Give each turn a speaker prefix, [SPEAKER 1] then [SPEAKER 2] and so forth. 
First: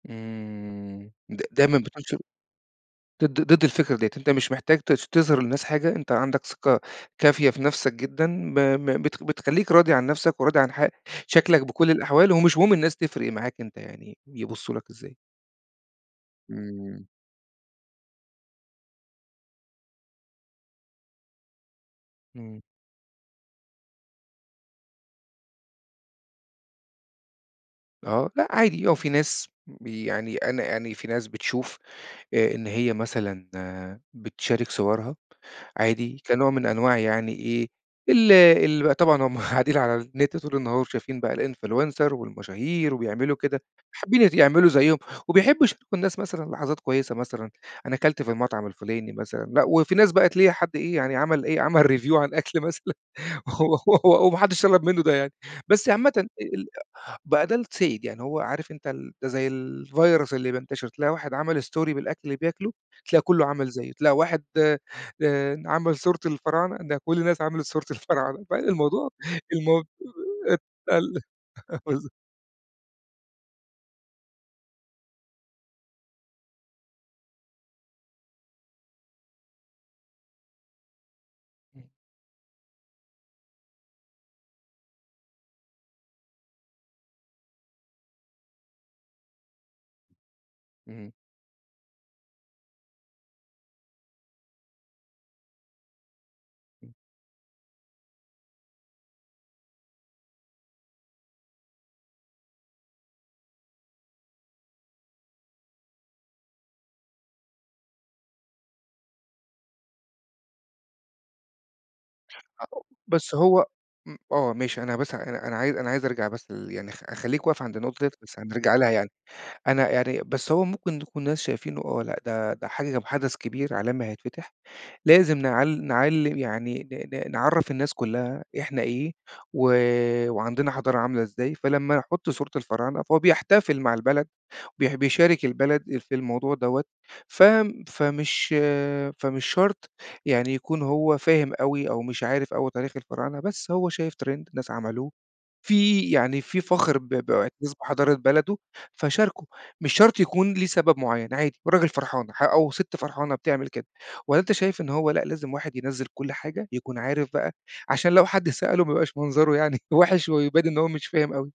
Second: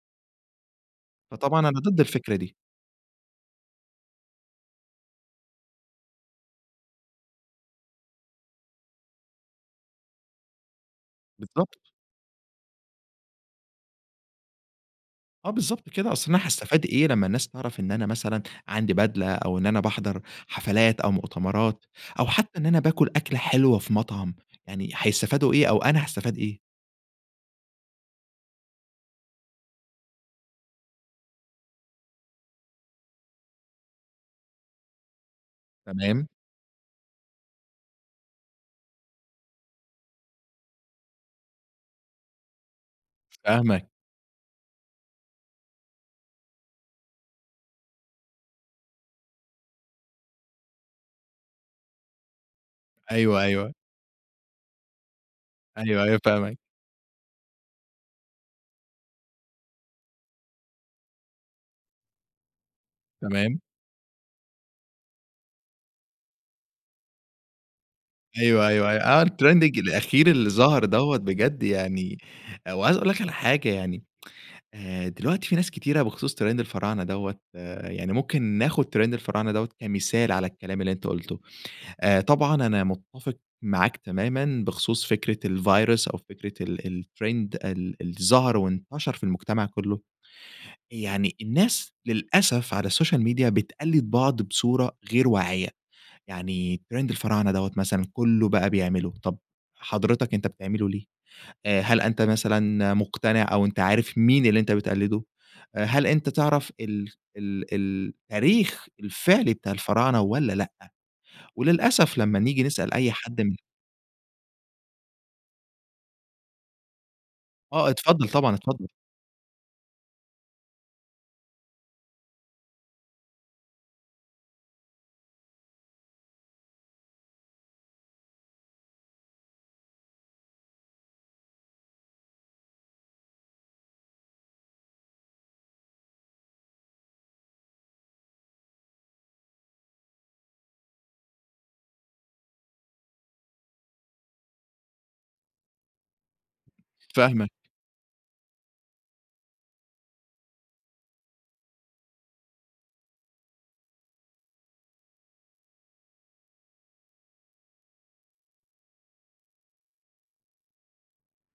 [SPEAKER 1] امم. د
[SPEAKER 2] فطبعًا أنا
[SPEAKER 1] دايمًا
[SPEAKER 2] ضد
[SPEAKER 1] بتنشُر
[SPEAKER 2] الفكرة دي.
[SPEAKER 1] ضد ضد الفكرة ديّة، أنتَ مش محتاج ت تظهَر للناس حاجة، أنتَ عندك ثقة كافية في نفسك جدًا، ب ب بت بتخلِّيك راضي عن نفسك وراضي عن ح شكلك
[SPEAKER 2] بالضبط.
[SPEAKER 1] بكل الأحوال، ومش مهم الناس تفرَّق معاك أنتَ يعني يبصوا لك إزاي.
[SPEAKER 2] آه، بالضبط كده. أصل أنا حاستفيد
[SPEAKER 1] إمم.
[SPEAKER 2] إيه لمّا الناس تعرَف إن أنا مثلًا عندي بدلة، أو إن أنا باحضَر حفلات أو مؤتمرات، أو حتى
[SPEAKER 1] إمم.
[SPEAKER 2] إن أنا باكُل أكلة حلوة في مطعم، يعني هيستفيدوا إيه أو أنا هاستفيد إيه؟!
[SPEAKER 1] آه، لأ عادي، هو في ناس بي يعني أنا يعني فيه ناس بتشوف آآ، إن هي مثلًا بتشارك صورها عادي
[SPEAKER 2] تمام.
[SPEAKER 1] كنوع من أنواع يعني إيه، ال ال بقى، طبعًا هُم قاعدين على النت طول النهار وشايفين بقى الinfluencer والمشاهير وبيعملوا كده،
[SPEAKER 2] فاهمك.
[SPEAKER 1] فحابِين يعملوا زيهُم وبيحبوا يشاركوا الناس مثلًا لحظات كويِسة مثلًا، أنا كلت في المطعم الفُلاني مثلًا، لأ. وفي ناس بقى تلاقي حد إيه يعني، عمل إيه، عمل review عن أكل مثلًا
[SPEAKER 2] أيوه، أيوه.
[SPEAKER 1] و وما حدش طلَب منه ده يعني. بس
[SPEAKER 2] أيوه
[SPEAKER 1] عامةً
[SPEAKER 2] أيوه،
[SPEAKER 1] ال
[SPEAKER 2] فاهمك.
[SPEAKER 1] بقى ده السائِد. يعني هو عارِف أنتَ ال ده زي الvirus اللي بينتشِر، تلاقي واحد عمل story بالأكل اللي بياكُله، تلاقي كُلُّه
[SPEAKER 2] تمام.
[SPEAKER 1] عمل زيه، تلاقي واحد آآ، آآ، عمل صورته الفراعنة، تلاقي كل الناس عملت صورة الفراعنة.
[SPEAKER 2] أيوه أيوه أيوه.
[SPEAKER 1] فالموضوع
[SPEAKER 2] آه الtrending
[SPEAKER 1] المو
[SPEAKER 2] الأخير اللي ظاهر
[SPEAKER 1] ال
[SPEAKER 2] دوّة بجد
[SPEAKER 1] بالضبط.
[SPEAKER 2] يعني، وعايِز أقول لك على حاجة يعني. آآ، دلوقتي في ناس كتيرة بخُصوص trend الفراعنة دوّة، آآ، يعني ممكن ناخُد trend الفراعنة دوّة كمثال على الكلام اللي أنتَ قُلته.
[SPEAKER 1] إمم.
[SPEAKER 2] آآ، طبعًا أنا متَّفِق معاك تمامًا بخُصوص فكرة الvirus أو فكرة ال الtrend ال اللي ظهَر وانتشر في المجتمع كله.
[SPEAKER 1] اهم.
[SPEAKER 2] يعني الناس للأسف على السوشيال ميديا بتقلِّد بعض بصورة غير واعِية، يعني
[SPEAKER 1] [unintelligible]
[SPEAKER 2] trend الفراعنة دوّة مثلًا كله بقى بيعمله، طَب حضرتك أنتَ بتعمله ليه؟ آآ، هل أنتَ مثلًا مقتنع، أو أنتَ عارِف مين اللي أنتَ بتقلِّده؟ هل أنتَ تعرَف ال ال ال التاريخ الفعلي بتاع الفراعنة والّا لأ؟ وللأسف لمّا نيجي نسأَل
[SPEAKER 1] [unintelligible]
[SPEAKER 2] أي
[SPEAKER 1] بس
[SPEAKER 2] حد من
[SPEAKER 1] هو م آه ماشي، أنا بس أنا أنا عايِز أنا عايِز أرجَع بس ل يعني خ خلِّيك واقف عند
[SPEAKER 2] آه،
[SPEAKER 1] النقطة ديّة،
[SPEAKER 2] اتفضل
[SPEAKER 1] بس
[SPEAKER 2] طبعًا،
[SPEAKER 1] هنرجع
[SPEAKER 2] اتفضل.
[SPEAKER 1] لها يعني. أنا يعني بس هو ممكن يكون الناس شايفينه، آه، لأ ده ده حج حدَث كبير عالمي هيتفتَح، لازم نع نعلِّم يعني، ن ن نعرِّف الناس كلها إحنا إيه، و وعندنا حضارة عاملة إزاي. فلمّا يحُط صورة الفراعنة فهو بيحتفل مع البلد، بي بيشارِك البلد في الموضوع دوّة. ف فمش فمش شرط يعني يكون هو فاهِم أوي أو مش عارِف أوي تاريخ الفراعنة، بس هو شايِف trend ناس عملوه، فيه يعني، فيه فخر ب
[SPEAKER 2] فاهمك.
[SPEAKER 1] ب [unintelligible] حضارة بلده فشارَكه. مش شرط يكون ليه سبب معيَّن، عادي والراجل فرحان، أو ستّ فرحانة بتعمل كده. والّا أنتَ شايِف إن هو لأ، لازم واحد ينزِّل كل حاجة يكون عارِف بقى، عشان لو حد سأله ما يبقاش منظره يعني وحِش، ويبان إن هو مش فاهم أوي؟